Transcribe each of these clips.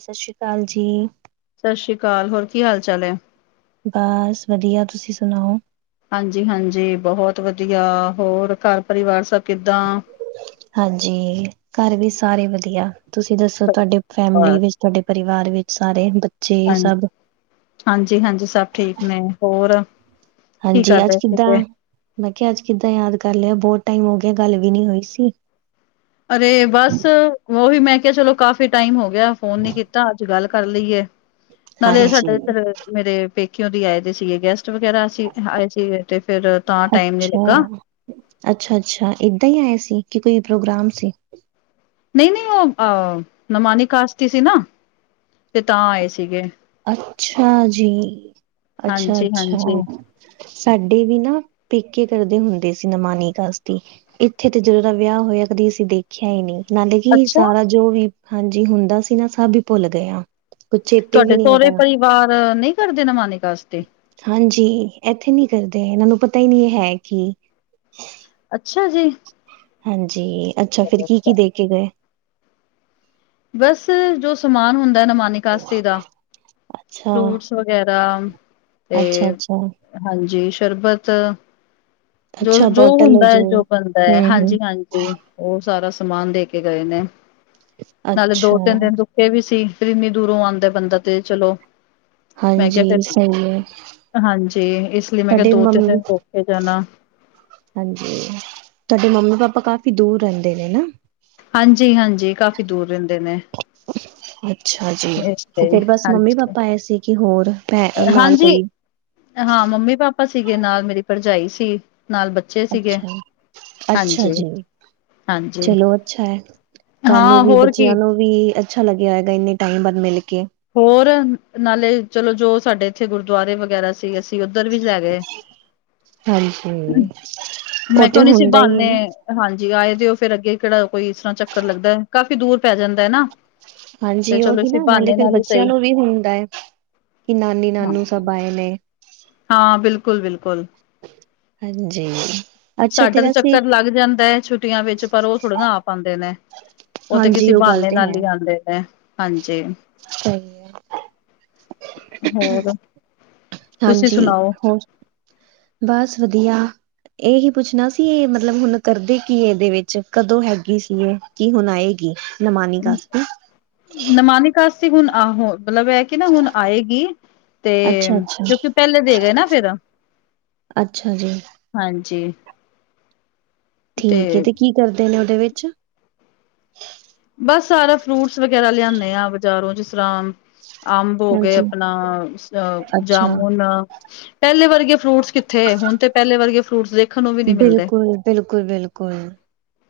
ਸਸ਼੍ਰੀ ਅਕਾਲ ਜੀ। ਸਸ੍ਰੀ ਅਕਾਲ, ਹੋਰ ਕੀ ਹਾਲ-ਚਾਲ ਐ? ਬਸ ਵਧੀਆ, ਤੁਸੀ ਸੁਣਾਓ? ਹਾਂਜੀ-ਹਾਂਜੀ ਬਹੁਤ ਵਧੀਆ, ਹੋਰ ਘਰ-ਪਰਿਵਾਰ ਸਭ ਕਿੱਦਾਂ? ਹਾਂਜੀ, ਘਰ ਵੀ ਸਾਰੇ ਵਧੀਆ। ਤੁਸੀਂ ਦੱਸੋ ਤੁਆਡੇ ਫੈਮਲੀ ਬਸ ਵਿੱਚ, ਤੁਆਡੇ ਪਰਿਵਾਰ ਵਿੱਚ ਸਾਰੇ ਬੱਚ? ਹਾਂ, ਹਾਂਜੀ -ਹਾਂਜੀ ਸਭ ਠੀਕ ਨੇ। ਹੋਰ? ਕੀ ਹਾਂਜੀ ਕਰ ਅੱਜ ਰਹੇ ਸੀਗੇ? ਕਿੱਦਾਂ? ਮੈਂ ਕਿਆ ਅੱਜ ਕਿੱਦਾਂ ਯਾਦ ਕਰ ਲਿਆ, ਬੋਤ ਟਾਈਮ ਹੋ ਗਿਆ ਗੱਲ ਵੀ ਨੀ ਹੋਈ ਸੀ। ਅਰੇ ਬਸ ਉਹੀ ਮੈਂ ਕਿਆ ਚਲੋ ਕਾਫ਼ੀ ਟਾਈਮ ਹੋ ਗਿਆ ਫੋਨ ਨੀ ਕੀਤਾ ਅੱਜ ਗੱਲ ਕਰ ਲਈਏ, ਨਾਲੇ ਸਾਡੇ ਹਾਂਜੀ ਇੱਧਰ ਮੇਰੇ ਪੇਕਿਓ ਦੀ ਆਏ ਦੇ ਸੀਗੇ ਗੈਸਟ ਵਗੈਰਾ ਸੀ, ਆਏ ਸੀ ਤੇ ਫੇਰ ਤਾਂ ਟਾਈਮ ਨੀ ਅੱਛਾ ਲੱਗਾ। ਅੱਛਾ -ਅੱਛਾ ਇਦਾਂ ਈ ਆਏ ਸੀ ਕਿ ਕੋਈ ਪ੍ਰੋਗਰਾਮ ਸੀ? ਨਈ -ਨਈ ਓ ਅ ਨਮਾਨੀ ਕਾਸਤੀ ਸੀ ਨਾ, ਤੇ ਤਾਂ ਆਏ ਸੀਗੇ। ਅੱਛਾ ਜੀ, ਅੱਛਾ- ਅੱਛਾ ਹਾਂਜੀ-ਹਾਂਜੀ ਓ ਸਾਡੇ ਵੀ ਨਾ ਪੇਕੇ ਕਰਦੇ ਹੁੰਦੇ ਸੀ ਨਮਾਨੀ ਕਾਸਤੀ। ਇੱਥੇ ਤੇ ਜਦੋਂ ਦਾ ਵਿਆਅ ਹੋਇਆ ਕਦੀ ਅਸੀਂ ਦੇਖਿਆ ਈ ਨਈ। ਨਾਲੇ ਕਿ ਅੱਛਾ ਸਾਰਾ ਜੋ ਵੀ ਹਾਂਜੀ ਹੁੰਦਾ ਸੀ ਨਾ ਸਭ ਈ ਭੁੱਲ ਗਏ ਆ ਕੁਛ ਚੇ ਤੁਆਡੇ ਸੋਰੇ ਪਰਿਵਾਰ ਨਈ ਕਰਦੇ ਨਮਾਨੀ ਕਾਸਤੀ? ਹਾਂਜੀ, ਐਥੇ ਨੀ ਕਰਦੇ ਏਨਾਂ ਨੂੰ ਪਤਾ ਈ ਨੀ ਏ ਹੈ ਕੀ। ਅੱਛਾ ਜੀ। ਹਾਂਜੀ। ਅੱਛਾ ਫੇਰ ਕੀ- ਕੀ ਦੇ ਕੇ ਗਏ? ਬਸ ਜੋ ਸਮਾਨ ਹੁੰਦੈ ਨਮਾਨੀ ਕਾਸਤੀ ਦਾ, ਅੱਛਾ ਫਰੂਟਸ ਵਗੈਰਾ ਅੱਛਾ ਤੇ ਅੱਛਾ ਹਾਂਜੀ ਸ਼ਰਬਤ ਜੋ, ਅੱਛਾ ਜੋ ਬੋਟਲ ਹੋ ਹੁੰਦਾ ਐ ਜੋ ਬਨਦਾ ਐ, ਹਮ ਹਮ ਹਾਂਜੀ- ਹਾਂਜੀ। ਤੇ ਓ ਸਾਰਾ ਸਮਾਨ ਦੇ ਕੇ ਗਏ ਨੇ, ਨਾਲੇ ਅੱਛਾ ਦੋ, ਤਿੰਨ ਦਿਨ ਰੁ ਕੇ ਵੀ ਸੀ ਫੇਰ ਇੰਨੀ ਦੂਰੋਂ ਆਂਦਾ ਬੰਦਾ ਤੇ ਚਲੋ ਮੈਂ ਕਿਹਾ ਹਾਂਜੀ, ਫਿਰ ਸਈ ਐ। ਹਾਂਜੀ, ਇਸ ਲਈ ਮੈਂ ਕਿਆ ਦੋ, ਤਿੰਨ ਦਿਨ ਰੁਕ ਕੇ ਜਾਨਾ। ਹਾਂਜੀ, ਤੁਆਡੇ ਮੰਮੀ- ਪਾਪਾ ਕਾਫੀ ਦੂਰ ਰੈਂਦੇ ਨੇ ਨਾ? ਹਾਂਜੀ-ਹਾਂਜੀ ਕਾਫ਼ੀ ਦੂਰ ਰੈਂਦੇ ਨੇ। [unintelligible] ਅ ਅੱਛਾ ਜੀ। ਇਸ ਲਈ ਫੇਰ ਬਸ ਮੰਮੀ, ਹਾਂਜੀ ਪਾਪਾ ਆਏ ਸੀ ਕਿ ਹੋਰ ਭੈਣ ਨਾਲ ਹਾਂਜੀ ਕੋਈ? ਹਾਂ, ਮੰਮੀ -ਪਾਪਾ ਸੀਗੇ ਨਾਲ ਮੇਰੀ ਭਰਜਾਈ ਸੀ, ਨਾਲ ਬੱਚ ਅੱਛਾ, ਅੱਛਾ ਜੀ। ਹਾਂਜੀ ਚਲੋ ਅੱਛਾ ਐ। ਤੁਆਨੂੰ ਹਾਂ ਵੀ ਹੋਰ ਬੱਚਿਆਂ ਕੀ ਨੂੰ ਵੀ ਅੱਛਾ ਲੱਗਿਆ ਹੋਏਗਾ ਇੰਨੇ ਟਾਈਮ ਬਾਦ ਮਿਲ ਕੇ‌। ਹੋਰ, ਨਾਲੇ ਚਲੋ ਜੋ ਸਾਡੇ ਐਥੇ ਗੁਰਦੁਆਰੇ ਵਗੈਰਾ ਸੀ ਅਸੀਂ ਉੱਧਰ ਵੀ ਲੈ ਗਏ। ਹਾਂਜੀ, ਓ ਮੈਂ ਕਿਹਾ ਤੇ ਨਹੀਂ ਸੀ ਹੁੰਦਾ ਈ ਏ ਬਹਾਨੇ ਨਾ। ਹਾਂਜੀ, ਆਏ ਦੇ ਓ ਫੇਰ ਅੱਗੇ ਕੇੜਾ ਕੋਈ ਇਸ ਤਰ੍ਹਾਂ ਚੱਕਰ ਲੱਗਦੈ, ਕਾਫ਼ੀ ਦੂਰ ਪੈ ਜਾਂਦਾ ਐ ਨਾ। ਹਾਂਜੀ ਤੇ ਚਲੋ ਉਹੀ ਇਸੀ ਨਾ ਨਾਲੇ ਬਹਾਨੇ ਫੇਰ ਨਾਲ ਹੀ ਬੱਚਿਆਂ ਸਹੀ ਨੂੰ ਵੀ ਹੁੰਦਾ ਏ ਕਿ ਨਾਨੀ - ਹਾਂ, ਨਾਨੂ ਸਭ ਆਏ ਨੇ। ਹਾਂ ਬਿਲਕੁਲ- ਬਿਲਕੁਲ। ਹਾਂਜੀ। ਅੱਛਾ ਸਾਡਾ ਤੇ ਵੈਸੇ ਚੱਕਰ ਲੱਗ ਜਾਂਦੈ ਛੁੱ ਛੁੱਟੀਆਂ ਵਿੱਚ ਪਰ ਓ ਥੋੜੇ ਨਾ ਆ ਪਾਂਦੇ ਨੇ, ਓ ਤੇ ਕਿਸੇ ਹਾਂਜੀ ਉਹ ਗੱਲ ਬਆਨੇ ਤੇ ਹੈ। ਨਾਲ ਈ ਆਂਦੇ ਨੇ, ਹਾਂਜੀ। ਸਹੀ ਹੈ। ਹੋਰ‌? ਹਾਂਜੀ। ਹੋਰ, ਬਸ ਵਧੀਆ। ਏਹੀ ਪੁੱਛਨਾ ਸੀ ਏ ਮਤਲਬ ਹੁਨ ਕਰਦੇ ਕੀ ਐਦੇ ਵਿੱਚ, ਕਦੋਂ ਹੈਗੀ ਸੀ ਏ? ਕੀ ਹੁਣ ਆਏਗੀ ਨਮਾਨੀ ਕਾਸਤੀ ਕਾਸਤੀ ਹੁਣ ਆਹੋ ਮਤਲਬ ਇਹ ਕਿ ਨਾ ਹੁਣ ਆਏਗੀ ਤੇ ਅੱਛਾ ਅੱਛਾ ਕਿਉਂਕਿ ਪਹਿਲੇ ਦੇ ਗਏ ਨਾ ਫੇਰ ਅੱਛਾ ਜੀ ਹਾਂਜੀ ਠੀਕ ਹੈ ਤੇ ਕੀ ਕਰਦੇ ਨੇ ਉਹਦੇ ਵਿੱਚ ਬਸ ਸਾਰਾ ਫਰੂਟਸ ਵਗੈਰਾ ਲਿਆਨੇ ਆ ਬਜ਼ਾਰੋਂ ਜਿਸ ਤਰ੍ਹਾਂ ਅੰਬ ਹੋ ਗਏ ਹਾਂਜੀ ਆਪਣਾ [unintelligible] ਅੱਛਾ ਜਾਮੁਨ ਪਹਿਲੇ ਵਰਗੇ ਫਰੂਟਸ ਕਿੱਥੇ ਹੁਣ ਤੇ ਪਹਿਲੇ ਵਰਗੇ ਫਰੂਟਸ ਦੇ ਦੇਖਣ ਨੂੰ ਵੀ ਨਹੀਂ ਮਿਲਦੇ ਬਿਲਕੁਲ ਬਿਲਕੁਲ ਬਿਲਕੁਲ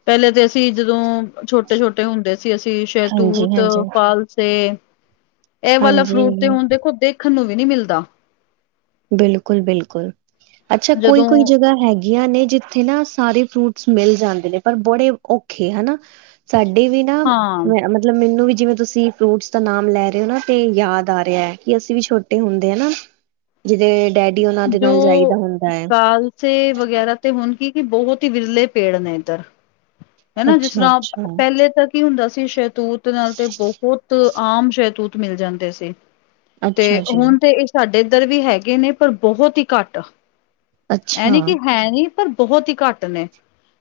ਪਹਿਲੇ ਤੇ ਅਸੀਂ ਜਦੋਂ ਛੋਟੇ ਛੋਟੇ ਟੇ ਹੁੰਦੇ ਸੀ ਅਸੀਂ ਹਾਂਜੀ ਸਹਿਤੂਤ ਹਾਂਜੀ ਫਾਲਸੇ ਇਹ ਵਾਲਾ ਫਰੂਟ ਤੇ ਹਾਂਜੀ ਹੁਣ ਦੇਖੋ ਦੇਖਣ ਨੂੰ ਵੀ ਨਹੀਂ ਮਿਲਦਾ ਬਿਲਕੁਲ ਬਿਲਕੁਲ ਅੱਛਾ ਕੋਈ ਜਦੋਂ ਕੋਈ ਜਗ੍ਹਾ ਹੈਗੀ ਹੈਗੀਆਂ ਨੇ ਜਿੱਥੇ ਨਾ ਸਾਰੇ ਫਰੂਟਸ ਮਿਲ ਜਾਂਦੇ ਨੇ ਪਰ ਬੜੇ ਔਖੇ ਹਨਾ ਸਾਡੀ ਵੀ ਨਾ ਮ ਹਾਂ ਮਤਲਬ ਮੈਨੂੰ ਵੀ ਜਿਵੇਂ ਤੁਸੀਂ ਫਰੂਟਸ ਦਾ ਨਾਮ ਲੈ ਰਹੇ ਹੋ ਨਾ ਤੇ ਯਾਦ ਆ ਰਿਹਾ ਹੈ ਕਿ ਅਸੀਂ ਵੀ ਛੋਟੇ ਹੁੰਦਿਆਂ ਨਾ ਜਿਦੇ ਡੈਡੀ ਉਹਨਾ ਦੇ ਨਾਲ ਜਾਈਦਾ ਹੁੰਦਾ ਹੈ ਸੇ ਵਗੈਰਾ ਤੇ ਹੁਣ ਕੀ ਕੀ ਬਹੁਤ ਹੀ ਵਿਰਲੇ ਪੇੜ ਨੇ ਇੱਧਰ ਹੈਨਾ ਜਿਸ ਤਰ੍ਹਾਂ ਅੱਛਾ-ਅੱਛਾ, [unintelligible] ਪਹਿਲੇ ਤਾਂ ਕੀ ਹੁੰਦਾ ਸੀ ਸਹਿਤੂਤ ਨਾਲ ਤੇ ਬਹੁਤ ਆਮ ਸਹਿਤੂਤ ਮਿਲ ਜਾਂਦੇ ਸੀ ਅੱਛਾ ਤੇ ਅੱਛਾ ਜੀ। ਹੁਣ ਤੇ ਇਹ ਸਾਡੇ ਇੱਧਰ ਵੀ ਹੈਗੇ ਨੇ ਪਰ ਬਹੁਤ ਹੀ ਘੱਟ ਇਹ ਅੱਛਾ। ਨੀ ਕਿ ਹੈ ਨੀ ਪਰ ਬਹੁਤ ਹੀ ਘੱਟ ਨੇ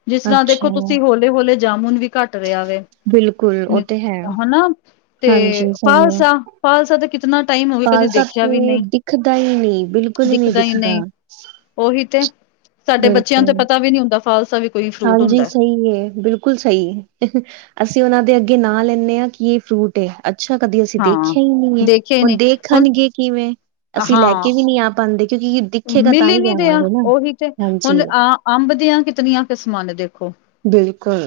ਜਿਸ ਤਰ੍ਹਾਂ ਅੱਛਾ। ਦੇਖੋ ਤੁਸੀਂ ਹੋਲ ਲੇ ਹੌਲੇ ਜਾਮੁਨ ਵੀ ਘੱਟ ਰਿਹਾ ਵੇ ਬਿਲਕੁਲ ਉਹ ਨੀ ਤੇ ਹੈ ਹਨਾ ਤੇ ਹਾਂਜੀ ਸਹੀ ਹੈ ਫਾਲਸਾ ਫਾਲਸਾ ਤੇ ਕਿ ਕਿਤਨਾ ਟਾਈਮ ਹੋਵੇ ਕਦੇ ਦੇਖਿਆ ਵੀ ਨਹੀਂ ਖਦਾ ਹੀ ਨਹੀ ਬਿਲ ਦਿਖਦਾ ਹੀ ਨਹੀਂ ਉਹੀ ਤੇ ਸਾਡੇ ਬੱਚਿਆਂ ਨੂੰ ਤੇ ਬਿਲਕੁਲ। ਪਤਾ ਵੀ ਨਹੀ ਹੁੰਦਾ ਫਾਲਸਾ ਵੀ ਕੋਈ ਫਰੂਟ ਹੁੰਦਾ [unintelligible] ਏ ਬਿਲ ਕੁਲ ਸਹੀ ਏ ਅਸੀਂ ਉਹਨਾਂ ਦੇ ਅੱਗੇ ਨਾ ਲੈਂਣੇ ਹਾਂ ਕਿ ਇਹ ਫਰੂ ਟ ਏ ਅੱਛਾ ਕਦੀ ਅਸੀਂ ਹਾਂ ਦੇਖਿਆ ਹੀ ਨਹੀਂ ਏ ਦੇਖੇ ਹੁਣ ਨੇ ਹੁਣ ਦੇਖਣਗੇ ਕਿਵੇਂ ਅਸੀਂ ਹਾਂ ਲੈ ਕੇ ਵੀ ਨੀ ਆ ਪਾਉਂਦੇ ਕਿਉਕੀ ਮਿਲ ਹੀ ਨੀ ਰਿਹਾ ਉਹੀ ਤੇ ਹਾਂਜੀ ਹੁਣ ਅ ਅੰਬ ਦੀਆਂ ਕਿਤਨੀਆਂ ਕਿਸਮਾਂ ਨੇ ਦੇਖੋ ਬਿਲਕੁਲ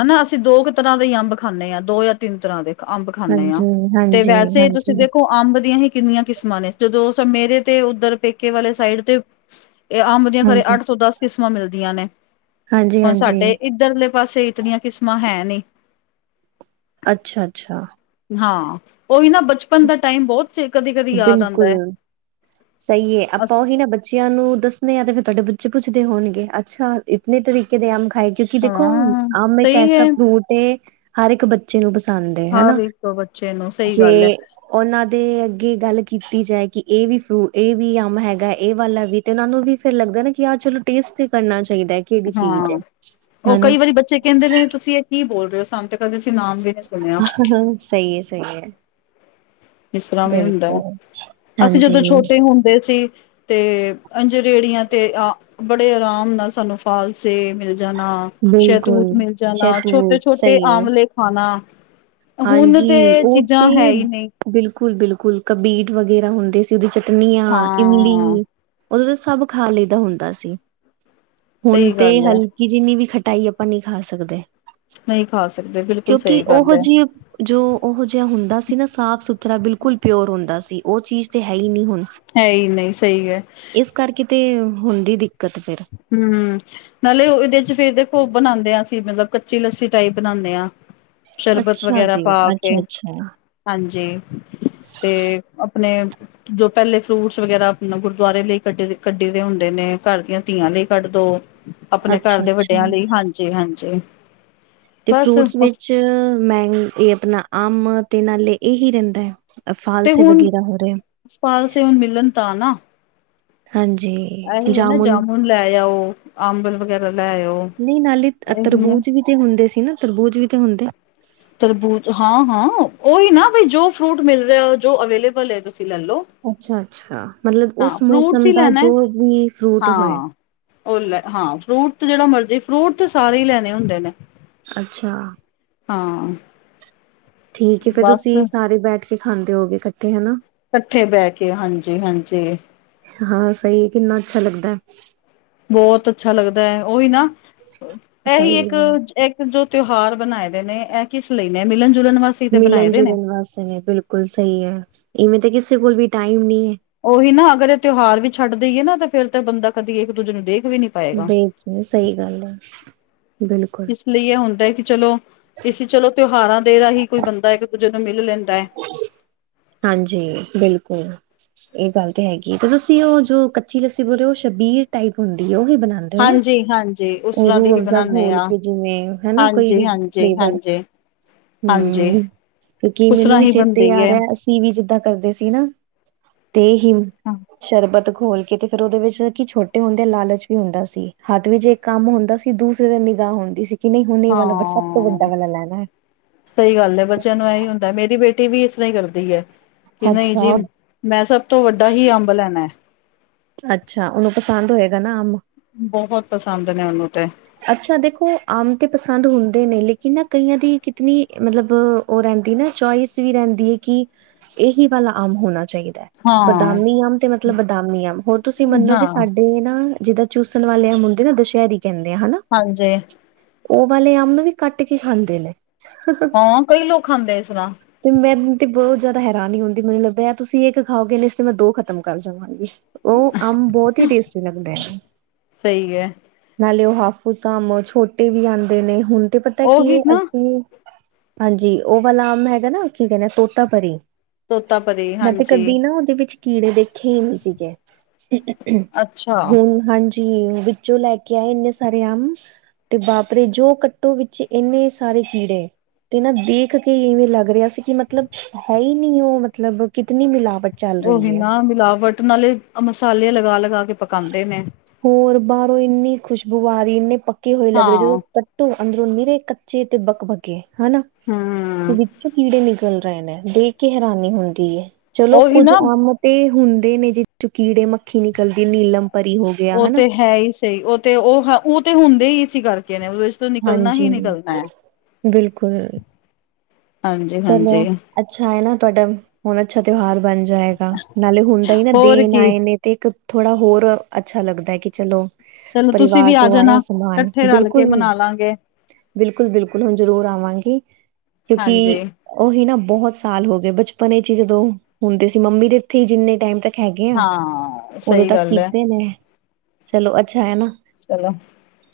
ਹਨਾ ਅਸੀਂ ਦੋ ਕੁ ਤਰ੍ਹਾਂ ਦੇ ਹੀ ਅੰਬ ਖਾਂਣੇ ਆ ਦੋ ਯਾਂ ਤਿੰਨ ਤਰ੍ਹਾਂ ਦੇ ਅੰਬ ਖਾਣੇ ਹਾਂ ਹਾਂਜੀ ਤੇ ਹਾਂਜੀ ਵੈਸੇ ਤੁਸੀਂ ਹਾਂਜੀ ਦੇਖੋ ਅੰਬ ਦੀਆਂ ਹੀ ਕਿੰਨੀਆਂ ਕਿਸਮਾਂ ਨੇ ਜਦੋਂ ਸ ਮੇਰੇ ਤੇ ਉੱਧਰ ਪੇਕੇ ਵਾਲੇ ਸਾਈਡ ਤੇ ਇਹ ਅੰਬ ਦੀਆਂ ਹਾਂਜੀ ਅੱਠ ਤੋਂ ਦਸ ਕਿਸਮਾਂ ਮਿਲਦੀਆਂ ਨੇ ਹਾਂਜੀ ਹੁਣ ਹਾਂਜੀ ਸਾਡੇ ਇੱ ਧਰਲੇ ਪਾਸੇ ਇਤਨੀਆਂ ਕਿਸਮਾਂ ਹੈ ਨਹੀਂ ਅੱਛਾ ਅੱਛਾ ਹਾਂ ਉਹ ਵੀ ਨਾ ਬਚਪਨ ਦਾ ਟਾਈਮ ਬਹੁਤ ਕਦੀ ਕਦੀ ਯਾਦ ਆਉਂਦਾ ਏ ਬਿਲਕੁਲ ਸਹੀ ਏ ਆਪਾਂ ਉਹੀ ਨਾ ਬੱ ਚਿਆਂ ਨੂੰ ਦੱਸਣੇ ਆ ਤੇ ਫੇਰ ਤੁਹਾਡੇ ਬੱਚੇ ਪੁਛਦੇ ਹੋਣਗੇ ਅੱਛਾ ਇਤਨੇ ਤਰੀਕੇ ਦੇ ਆਮ ਖਾਏ ਕਿ ਕਿ ਦੇਖੋ ਹਾਂ ਆਮ ਇੱਕ ਸਹੀ ਐਸਾ ਹੈ ਫਰੂਟ ਏ ਹਰ ਇੱਕ ਬੱਚੇ ਨੂੰ ਪਸੰਦ ਹੈ ਹਰ ਹਨਾ ਇੱਕ ਬੱਚੇ ਨੂੰ ਸਹੀ ਜੇ ਗੱਲ ਹੈ। ਉਹਨਾਂ ਦੇ ਅੱਗੇ ਗੱਲ ਕੀਤੀ ਜਾਏ ਕਿ ਇਹ ਵੀ ਫਰੂ ਇਹ ਵੀ ਅੰਮ ਹੈਗਾ ਇਹ ਵਾਲਾ ਵੀ। ਤੇ ਉਹਨਾਂ ਨੂੰ ਵੀ ਫੇਰ ਲੱਗਣ ਕਿ ਆਹ ਚਲੋ ਟੇਸਟ ਕਰਨਾ ਚਾਹੀਦਾ ਏ। ਹਾਂ ਉਹ ਕਈ ਵਾਰੀ ਬੱਚੇ ਕਹਿੰਦੇ ਨੇ ਤੁਸੀਂ ਇਹ ਕੀ ਬੋਲ ਰਹੇ ਹੋ? ਸਾਨੂੰ ਤੇ- ਕਦੇ ਅਸੀਂ ਨਾਮ ਵੀ ਨੀ ਸੁਣਿਆ। ਸਹੀ ਏ- ਸਹੀ ਏ। ਇਸ ਤਰਾਂ ਵੀ ਹੁੰਦਾ, ਅਸੀਂ ਹਾਂਜੀ ਜਦੋਂ ਛੋਟੇ ਹੁੰਦੇ ਸੀ। ਤੇ ਅੰਜਰੇੜੀਆਂ ਤੇ ਆ ਬੜੇ ਆਰਾਮ ਨਾਲ ਸਾਨੂੰ ਫਾਲਸੇ ਮਿਲ ਜਾਣਾ। ਸ਼ਹਿਤੂਤ ਬਿਲਕੁਲ ਮਿਲ ਜਾਣਾ, ਸ਼ਹਿਤੂਤ ਛੋਟੇ-ਛੋਟੇ ਸਹੀ ਹੈ ਆਮਲੇ ਖਾਣਾ। ਹੁਣ ਹਾਂਜੀ ਤੇ ਉਹ ਚੀਜ਼ਾਂ ਤੇ ਹੈ ਹੀ ਨਹੀਂ। ਬਿਲਕੁਲ- ਬਿਲਕੁਲ ਕਬੀਟ ਵਗੈਰਾ ਹੁੰਦੇ ਸੀ। ਉਹਦੀ ਚਟਨੀਆਂ, ਹਾਂ। ਇਮਲੀ, ਉਦੋਂ ਤਾਂ ਸਭ ਖਾ ਲਈਦਾ ਹੁੰਦਾ ਸੀ। ਹੁਣ ਸਹੀ ਤੇ ਗੱਲ ਹੈ ਹਲ- ਕਿ ਜਿੰਨੀ ਵੀ ਖਟਾਈ ਆਪਾਂ ਨਹੀਂ ਖਾ ਸਕਦੇ। ਨਹੀਂ ਖਾ ਸਕਦੇ ਬਿਲਕੁਲ ਕਿਉਂਕਿ ਸਹੀ ਗੱਲ ਉਹੋ ਏ। ਜਿਹੀ ਜੋ ਉਹੋ ਜਿਹਾ ਹੁੰਦਾ ਸੀ ਨਾ ਸਾਫ ਸੁਥਰਾ ਬਿਲਕੁਲ ਪਿਓਰ ਹੁੰਦਾ ਸੀ। ਉਹ ਚੀਜ਼ ਤੇ ਹੈ ਹੀ ਨਹੀਂ ਹੁਣ। ਹੈ ਹੀ ਨਹੀਂ ਸਹੀ ਏ। ਇਸ ਕਰਕੇ ਤੇ ਹੁੰਦੀ ਦਿੱਕਤ ਫਿਰ। ਹੂੰ। ਨਾਲੇ ਇਹਦੇ ਚ ਫੇਰ ਦੇਖੋ ਬਣਾਉਂਦੇ ਹਾਂਸੀਂ ਮਤਲਬ ਕੱਚੀ ਲੱਸੀ ਟਾਈਪ ਬਣਾਉਂਦੇ ਹਾਂ। ਸ਼ਰਬਤ ਅੱਛਾ ਵੇਗਰਾ ਜੀ ਪਾ ਕੇ, ਅੱਛਾ ਅੱਛਾ ਹਾਂਜੀ। ਤੇ ਆਪਣੇ- ਜੋ ਪਹਿਲੇ ਫਰੂਟਸ ਵਗੈਰਾ ਆਪਣਾ ਗੁਰਦੁਆਰੇ ਲਈ ਕੱਢ ਕੱਢੀ ਦੇ ਹੁੰਦੇ ਨੇ। ਘਰ ਦੀਆਂ- ਧੀਆਂ ਲਈ ਕੱਢ ਦੋ, ਆਪਣੇ ਘਰ ਅੱਛਾ ਦੇ ਵੱਡਿਆਂ ਅੱਛਾ ਲਈ, ਹਾਂਜੀ- ਹਾਂਜੀ। ਤੇ ਫਰੂਟਸ ਵਿੱਚ ਮੈਂਗ ਇਹ ਆਪਣਾ ਆਮ ਤੇ ਨਾਲੇ ਇਹ ਹੀ ਰਹਿੰਦਾ। ਏ ਫਾਲਸੇ ਵਗੈਰਾ ਹੋ ਰਹੇ। ਫਾਲਸੇ ਹੁਣ ਮਿਲਣ ਤਾਂ ਨਾ। ਹਾਂਜੀ। ਇਹੀ ਹੈ ਨਾ ਜਾਮੁਨ ਲੈ ਆਓ ਅੰਬ ਵਗੈਰਾ ਲੈ ਆਓ ਨਹੀਂ ਨਾਲੇ ਇਹੀ ਨਾ। ਤਰਬੂਜ ਵੀ ਤੇ ਹੁੰਦੇ ਸੀ ਨਾ ਤਰਬੂਜ ਵੀ ਤੇ ਹੁੰਦੇ। ਤਰਬੂਜ ਹਾਂ- ਹਾਂ ਉਹੀ ਨਾ ਬਈ ਜੋ ਫਰੂਟ ਮਿਲ ਰਿਹਾ ਜੋ ਅਵੇਲੇਬਲ ਹੈ। ਤੁਸੀਂ ਲੈ ਲੋ। ਅੱਛਾ- ਅੱਛਾ ਮਤਲਬ ਉਸ ਹਾਂ ਫਰੂਟਸ ਮੌਸਮ ਹੀ ਦਾ ਲੈਣਾ ਹੈ ਜੋ ਵੀ ਫਰੂਟ ਹੋਏ। ਹਾਂ ਉਹ ਲੈ ਹਾਂ ਫਰੂਟ ਤੇ ਜਿਹੜਾ ਮਰਜ਼ੀ ਫਰੂਟ ਤੇ ਸਾਰੇ ਹੀ ਲੈਣੇ ਹੁੰਦੇ ਨੇ। ਅੱਛਾ। ਹਾਂ। ਠੀਕ ਐ ਫੇਰ ਬਸ ਤੁਸੀਂ ਸਾਰੇ ਬੈਠ ਕੇ ਖਾਂਦੇ ਹੋਗੇ ਇਕੱਠੇ ਹਨਾ। ਇਕੱਠੇ ਬਹਿ ਕੇ ਹਾਂਜੀ- ਹਾਂਜੀ। ਹਾਂ ਸਹੀ ਹੈ ਕਿੰਨਾ ਅੱਛਾ ਲੱਗਦਾ ਏ। ਬੋਤ ਅੱਛਾ ਲੱਗਦਾ ਹੈ, ਉਹੀ ਨਾ, ਇਹੀ ਸਹੀ ਇੱਕ ਹੈ। ਇੱਕ ਜੋ ਤਿਉਹਾਰ ਬਣਾਏ ਦੇ ਨੇ ਇਹ ਕਿਸ ਲਈ ਨੇ ਮਿਲਣ- ਜੁਲਣ ਵਾਸ- ਮਿਲਣ- ਜੁਲਣ ਵਾਸਤੇ ਨੇ ਬਿਲਕੁਲ ਸਹੀ ਹੈ, ਇਵੇਂ ਤਾਂ ਕਿਸੇ ਕੋਲ ਵੀ ਟਾਈਮ ਨਹੀ ਹੈ। ਉਹੀ ਨਾ ਅਗਰ ਇਹ ਤਿਉਹਾਰ ਵੀ ਛੱਡ ਦੇਈਏ ਨਾ ਤੇ ਫੇਰ ਤਾਂ ਬੰਦਾ ਕਦੀ ਇੱਕ ਦੂਜੇ ਨੂੰ ਦੇਖ ਵੀ ਨ- ਦੇਖ ਲਓ ਸਹੀ ਗੱਲ ਏ ਬਿਲਕੁਲ। ਇਸ ਲਈ ਇਹ ਹੁੰਦਾ ਹੈ ਕਿ ਚਲੋ ਇਸਂ ਚਲੋ ਤਿਉਹਾਰਾਂ ਦੇ ਰਾਹੀਂ ਕੋਈ ਬੰਦਾ ਇੱਕ ਦੂਜੇ ਨੂੰ ਮਿਲ ਲੈਂਦਾ ਐ। ਹਾਂਜੀ ਬਿਲਕੁਲ। ਇਹ ਗੱਲ ਤੇ ਹੈਗੀ ਹੈ, ਤੇ ਤੁਸੀਂ ਉਹ ਜੋ ਕੱਚੀ ਲੱਸੀ ਬੋਲ ਹੋ ਛਬੀਲ ਟਾਈਪ ਹੁੰਦੀ ਉਹੀ ਬਣਾਉ- ਦੇ ਹੋ ਨਾ, ਹਾਂਜੀ ਹਾਂਜੀ ਉਸ ਤਰ੍ਹਾਂ ਰੂ ਦੀ ਹੀ ਅਫਜ਼ਾ ਬਣਾਉਦੇ ਗੋਲ ਆ ਕੇ ਜਿਵੇਂ ਹਨਾ ਕੋਈ ਵੀ ਹਾਂਜੀ, ਹਾਂਜੀ, ਫਲੈਵਰ- ਹਾਂਜੀ, ਹਾਂਜੀ ਹੂੰ ਕਿਉਕਿ ਉਸ ਮੈਨੂੰ ਤਰ੍ਹਾਂ ਵੀ ਹੀ ਚੇਤੇ ਬਣਦੀ ਆ ਹੈ। ਰਿਹਾ ਅਸੀਂ ਵੀ ਜਿੱਦਾਂ ਕਰਦੇ ਸੀ ਨਾ। ਤੇਹੀਮ ਸ਼ਰਬਤ ਖੋਲ ਕੇ ਤੇ ਫੇਰ ਉਹਦੇ ਵਿੱਚ ਕੀ ਛੋਟੇ ਹੁੰਦੇ ਲਾਲਚ ਵੀ ਹੁੰਦਾ ਸੀ ਹੱਥ ਵੀ ਜੇ ਕੰਮ ਹੁੰਦਾ ਸੀ ਦੂਸਰੇ ਦੀ ਨਿਗਾਹ ਹੁੰਦੀ ਸੀ ਕਿ ਨੀ ਹੁਣ ਇਹ ਵਾਲਾ ਸਭ ਤੋਂ ਵੱਡਾ ਹਾਂ ਵਾਲਾ ਲੈਣੈ ਸਹੀ ਗੱਲ ਐ ਬੱਚਿਆਂ ਨੂੰ ਇਹੀ ਹੁੰਦਾ ਮੇਰੀ ਬੇਟੀ ਵੀ ਇਸਰ੍ਹਾਂ ਈ ਕਰਦੀ ਐ ਕਿ ਹੈ ਨਹੀਂ ਜੀ ਅੱਛਾ ਮੈਂ ਸਭ ਤੋਂ ਵੱਡਾ ਹੀ ਅੰਬ ਲੈਨੈ। ਅੱਛਾ ਉਹਨੂੰ ਪਸੰਦ ਹੋਏਗਾ ਨਾ ਅੰਬ ਬਹੁਤ ਪਸੰਦ ਨੇ ਉਹਨੂੰ ਤੇ। ਅੱਛਾ ਦੇਖੋ ਅੰਬ ਤੇ ਪਸੰਦ ਹੁੰਦੇ ਨੇ ਲੇਕਿਨ ਨਾ ਕਈਆਂ ਦੀ ਕਿਤਨੀ ਮਤਲਬ ਉਹ ਰਹਿੰਦੀ ਨਾ ਚੋਇਸ ਵੀ ਰਹਿੰਦੀ ਏ ਕਿ ਇਹੀ ਵਾਲਾ ਅੰਬ ਹੋਣਾ ਚਾਹੀਦੈ। ਹਾਂ, ਬਦਾਮੀ ਅੰਬ ਤੇ ਮਤਲਬ ਬਦਾਮੀ ਅੰਬ ਹੋਰ ਤੁਸੀਂ ਮੰਨੋਗੇ ਹਾਂ ਸਾਡੇ ਵੀ ਨਾ ਜਿੱਦਾਂ ਚੂਸਣ ਵਾਲੇ ਅੰਬ ਹੁੰਦੇ ਨਾ ਦੁਸ਼ਹਿਰੀ ਕਹਿੰਦੇ ਆ, ਹਨਾ। ਹਾਂਜੀ ਉਹ ਵਾਲੇ ਅੰਮ ਵੀ ਕੱਟ ਕੇ ਖਾਂਦੇ ਨੇ। ਹਾਂ ਕਈ ਲੋਕ ਖਾਂਦੇ ਇਸਰ੍ਹਾਂ। ਤੇ ਮੈਨੂੰ ਤੇ ਬੋਤ ਜਾਦਾ ਹੈਰਾਨੀ ਹੁੰਦੀ ਮੈਨੂੰ ਲੱਗਦਾ ਤੁਸੀਂ ਇੱਕ ਖਾਓਗੇ ਉਹਨੇ ਚ ਤਾਂ ਮੈਂ ਦੋ ਖ਼ਤਮ ਕਰ ਜਾਵਾਂਗੀ। ਉਹ ਅੰਮ ਬਹੁਤ ਈ ਟੇਸਟੀ ਲੱਗਦੈ, ਸਹੀ ਹੈ ਨਾਲੇ ਉਹ ਹਾਫੂ ਸਾਮ ਛੋਟੇ ਵੀ ਆਂਦੇ ਨੇ, ਹੁਣ ਤੇ ਪਤਾ ਕੀ ਉਹੀ ਏ ਨਾ ਅਸੀਂ ਹਾਂਜੀ ਉਹ ਵਾਲਾ ਅੰਮ ਹੈਗਾ ਨਾ, ਕੀ ਕਹਿੰਦੇ ਤੋਤਾ ਪਰੀ ਤੋਤਾਪਰੀ ਮੈਂ ਤੇ ਹਾਂਜੀ ਕਦੀ ਨਾ ਉਹਦੇ ਵਿੱਚ ਕੀੜੇ ਦੇਖੇ ਈ ਨੀ ਸੀਗੇ, ਅੱਛਾ ਹੁਣ ਹਾਂਜੀ ਵਿੱਚੋਂ ਲੈ ਕੇ ਆ ਇੰਨੇ ਸਾਰੇ ਅੰਮ ਤੇ ਬਾਪ ਰੇ ਜੋ ਕੱਟੋ ਵਿੱਚ ਇੰਨੇ ਸਾਰੇ ਕੀੜੇ ਤੇ ਨਾ ਦੇਖ ਕੇ ਇਵੇਂ ਲੱਗ ਰਿਹਾ ਸੀ ਕਿ ਮਤਲਬ ਹੈ ਈ ਨੀ ਉਹ ਮਤਲਬ ਕਿਤਨੀ ਮਿਲਾਵਟ ਚੱਲ ਉਹ ਰਹੀ ਹੈ। ਬਿਨਾਂ ਮਿਲਾਵਟ ਨਾਲੇ ਮਸਾਲੇ ਲਗਾ ਲਗਾ ਕੇ ਪਕਾਂਦੇ ਨੇ ਹੋਰ ਬਾਰੋਂ ਇੰਨੀ ਖੁਸ਼ਬੂ ਆ ਰੀ ਇੰਨੇ ਪੱਕੇ ਹੋਏ ਲੱਗ ਰੇ ਹਾਂ ਜਦੋਂ ਕੱਟੋ ਅੰਦਰੋਂ ਨਿਰੇ ਕੱਚੇ ਤੇ ਬੱਕ ਬੱਕੇ ਹਨਾ। ਹਮ ਤੇ ਵਿੱਚ ਕੀੜੇ ਨਿਕਲ ਰੇ ਨੇ ਦੇਖ ਕੇ ਹੈਰਾਨੀ ਹੁੰਦੀ ਐ ਚਲੋ ਉਹੀ ਕੁੱਝ ਨਾ ਅੰਮ ਤੇ ਹੁੰਦੇ ਨੇ ਜਿ ਚੋ ਕੀੜੇ ਮੱਖੀ ਨਿਕਲਦੇ ਨੇ, ਨੀਲਮ ਪਰੀ ਹੋ ਗਿਆ ਉਹ ਹਨਾ ਤੇ ਹੈ ਈ ਸਹੀ, ਉਹ ਤੇ ਉਹ ਹ ਉਹ ਤੇ ਹੁੰਦੇ ਇਸੀ ਕਰ ਕੇ ਨੇ ਉਹਦੇ ਚ ਤਾਂ ਨਿਕਲਣਾ ਹਾਂਜੀ ਹੀ ਨਿਕਲਣੈ। ਬਿਲਕੁਲ ਹਾਂਜੀ ਚਲੋ। ਹਾਂਜੀ ਅੱਛਾ ਐ ਨਾ ਤੁਹਾਡਾ ਹੁਣ ਅੱਛਾ ਤਿਉਹਾਰ ਬਣ ਜਾਏਗਾ, ਨਾਲੇ ਹੁਣ ਤਾਂ ਹੀ ਨਾ ਹੋਰ ਦੇਣ ਕੀ ਆਏ ਨੇ। ਤੇ ਇੱਕ ਥੋੜਾ ਹੋਰ ਅੱਛਾ ਲੱਗਦੈ ਕਿ ਚਲੋ ਚਲੋ ਤੁਸੀਂ ਵੀ ਪਰਿਵਾਰ ਆ ਤੋਂ ਜਾਣਾ ਆਇਆ ਸਮਾਨ ਇਕੱਠੇ ਰਲ ਕੇ ਬਿਲਕੁਲ, ਮਨਾ ਲਾਂਗੇ ਬਿਲਕੁਲ, ਬਿਲਕੁਲ ਹੁਣ ਜ਼ਰੂਰ ਆਵਾਂਗੀ, ਕਿਉਂਕਿ ਹਾਂਜੀ ਉਹੀ ਨਾ ਬਹੁਤ ਸਾਲ ਹੋਗੇ ਬਚਪਨ ਇਚ, ਜਦੋਂ ਹੁੰਦੇ ਸੀ ਮੰਮੀ ਦੇ ਇੱਥੇ ਹੀ ਜਿੰਨੇ ਟਾਈਮ ਤਾ ਹੈਗੇ ਆਂ, ਹਾਂ ਉਦੋਂ ਸਹੀ ਤਾਂ ਗੱਲ ਹੈ ਕੀਤੇ ਨੇ ਚਲੋ ਅੱਛਾ ਹੈ ਨਾ। ਚਲੋ,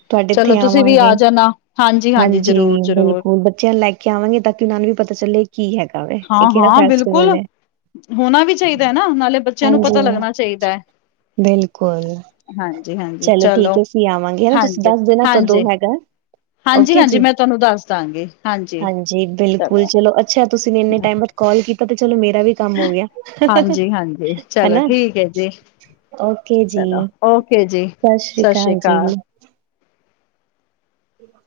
ਤੁਹਾਡੇ ਚਲੋ ਇੱਥੇ ਤੁਸੀਂ ਵੀ ਆਵਾਂਗੇ ਆ ਜਾਣਾ, ਹਾਂਜੀ-ਹਾਂਜੀ, ਹਾਂਜੀ ਜ਼ਰੂਰ-ਜ਼ਰੂਰ। ਬਿਲਕੁਲ ਬੱਚਿਆਂ ਨੂੰ ਲੈ ਕੇ ਕੇ ਆਵਾਂਗੇ ਤਾਂ ਕਿ ਉਹਨਾਂ ਨੂੰ ਵੀ ਪਤਾ ਚੱਲੇ ਕੀ ਹੈਗਾ ਵੇ, ਇਹ ਹਾਂ ਕਿਹੜਾ ਹਾਂ ਫੈਸਟੀਵਲ ਬਿਲਕੁਲ ਐ। ਹੋਣਾ ਵੀ ਚਾਹੀਦੈ ਨਾ, ਨਾਲੇ ਬੱਚਿਆਂ ਨੂੰ ਪਤਾ ਹਾਂਜੀ ਲੱਗਣਾ ਚਾਹੀਦੈ। ਬਿਲਕੁਲ। ਚਲੋ ਠੀਕ ਏ ਅਸੀਂ ਆਵਾਂਗੇ, ਹਨਾ ਤੁਸੀਂ ਹਾਂਜੀ ਦੱਸ ਦੇਣ ਕਦੋਂ ਹਾਂਜੀ ਹੈਗੈ? ਹਾਂਜੀ ਓਕੇ ਜੀ, ਹਾਂਜੀ ਮੈਂ ਤੁਹਾਨੂੰ ਦੱਸ ਦਾਂਗੀ ਹਾਂਜੀ, ਬਿਲਕੁਲ ਚਲੋ ਅ ਅੱਛਾ, ਤੁਸੀਂ ਵੀ ਇੰਨੇ ਟਾਈਮ ਬਾਦ ਕਾਲ ਕੀਤਾ ਤੇ ਚਲੋ ਮੇਰ ਔ ਵੀ ਕੰਮ ਹੋ ਗਿਆ, ਹਾਂਜੀ-ਹਾਂਜੀ ਚਲੋ ਹਨਾ, ਠੀਕ ਹੈ ਜੀ ਓਕੇ ਜੀ। ਚਲੋ ਓਕੇ ਜੀ। ਸਤਿ ਸ਼੍ਰੀ ਅਕਾਲ ਜੀ। ਠੀਕ ਆ।